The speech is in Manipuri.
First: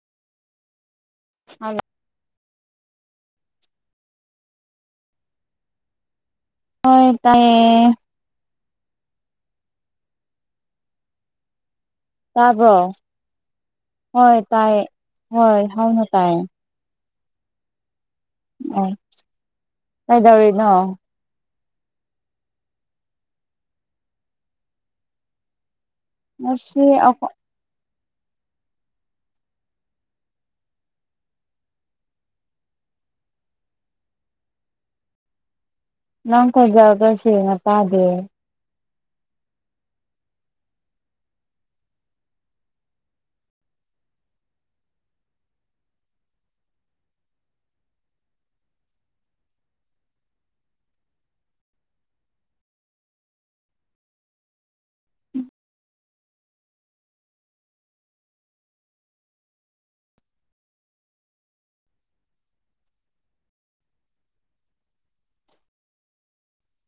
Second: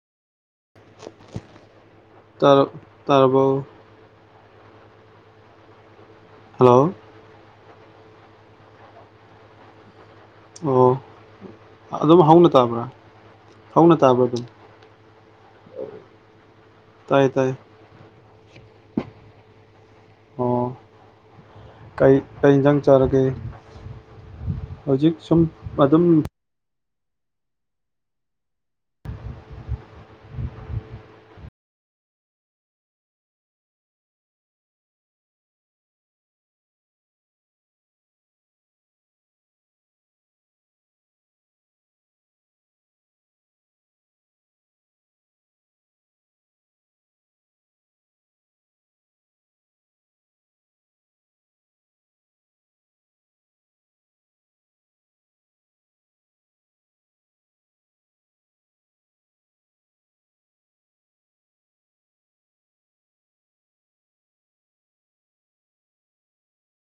[unintelligible] ꯍꯜꯂꯣ ꯇꯔ ꯇꯥꯔꯕꯣ ꯍꯜꯂꯣ ꯍꯣꯏ ꯇꯥꯏꯌꯦ ꯑꯣ ꯑꯗꯨꯝ ꯍꯧꯅ ꯇꯥꯕ꯭ꯔꯥ ꯇꯥꯕ꯭ꯔꯣ ꯍꯧꯅ ꯇꯥꯕ꯭ꯔꯥ ꯍꯣꯏ ꯑꯗꯨꯝ ꯇꯥꯏꯌꯦ ꯍꯣꯏ ꯍꯧꯅ ꯇꯥꯏ ꯇꯥꯏꯌꯦ ꯇꯥꯏ ꯎ ꯀꯩꯗꯧꯔꯤꯅꯣ ꯑꯣ ꯀꯩ ꯀꯩ ꯏꯟꯖꯥꯡ ꯆꯥꯔꯒꯦ ꯍꯧꯖꯤꯛ ꯁꯨꯝ ꯑꯗꯨꯝ ꯉꯁꯤ ꯑꯍꯣ ꯅꯪ ꯀꯣꯟꯖꯦꯜꯒ ꯁꯦꯡꯅ ꯇꯥꯗꯦ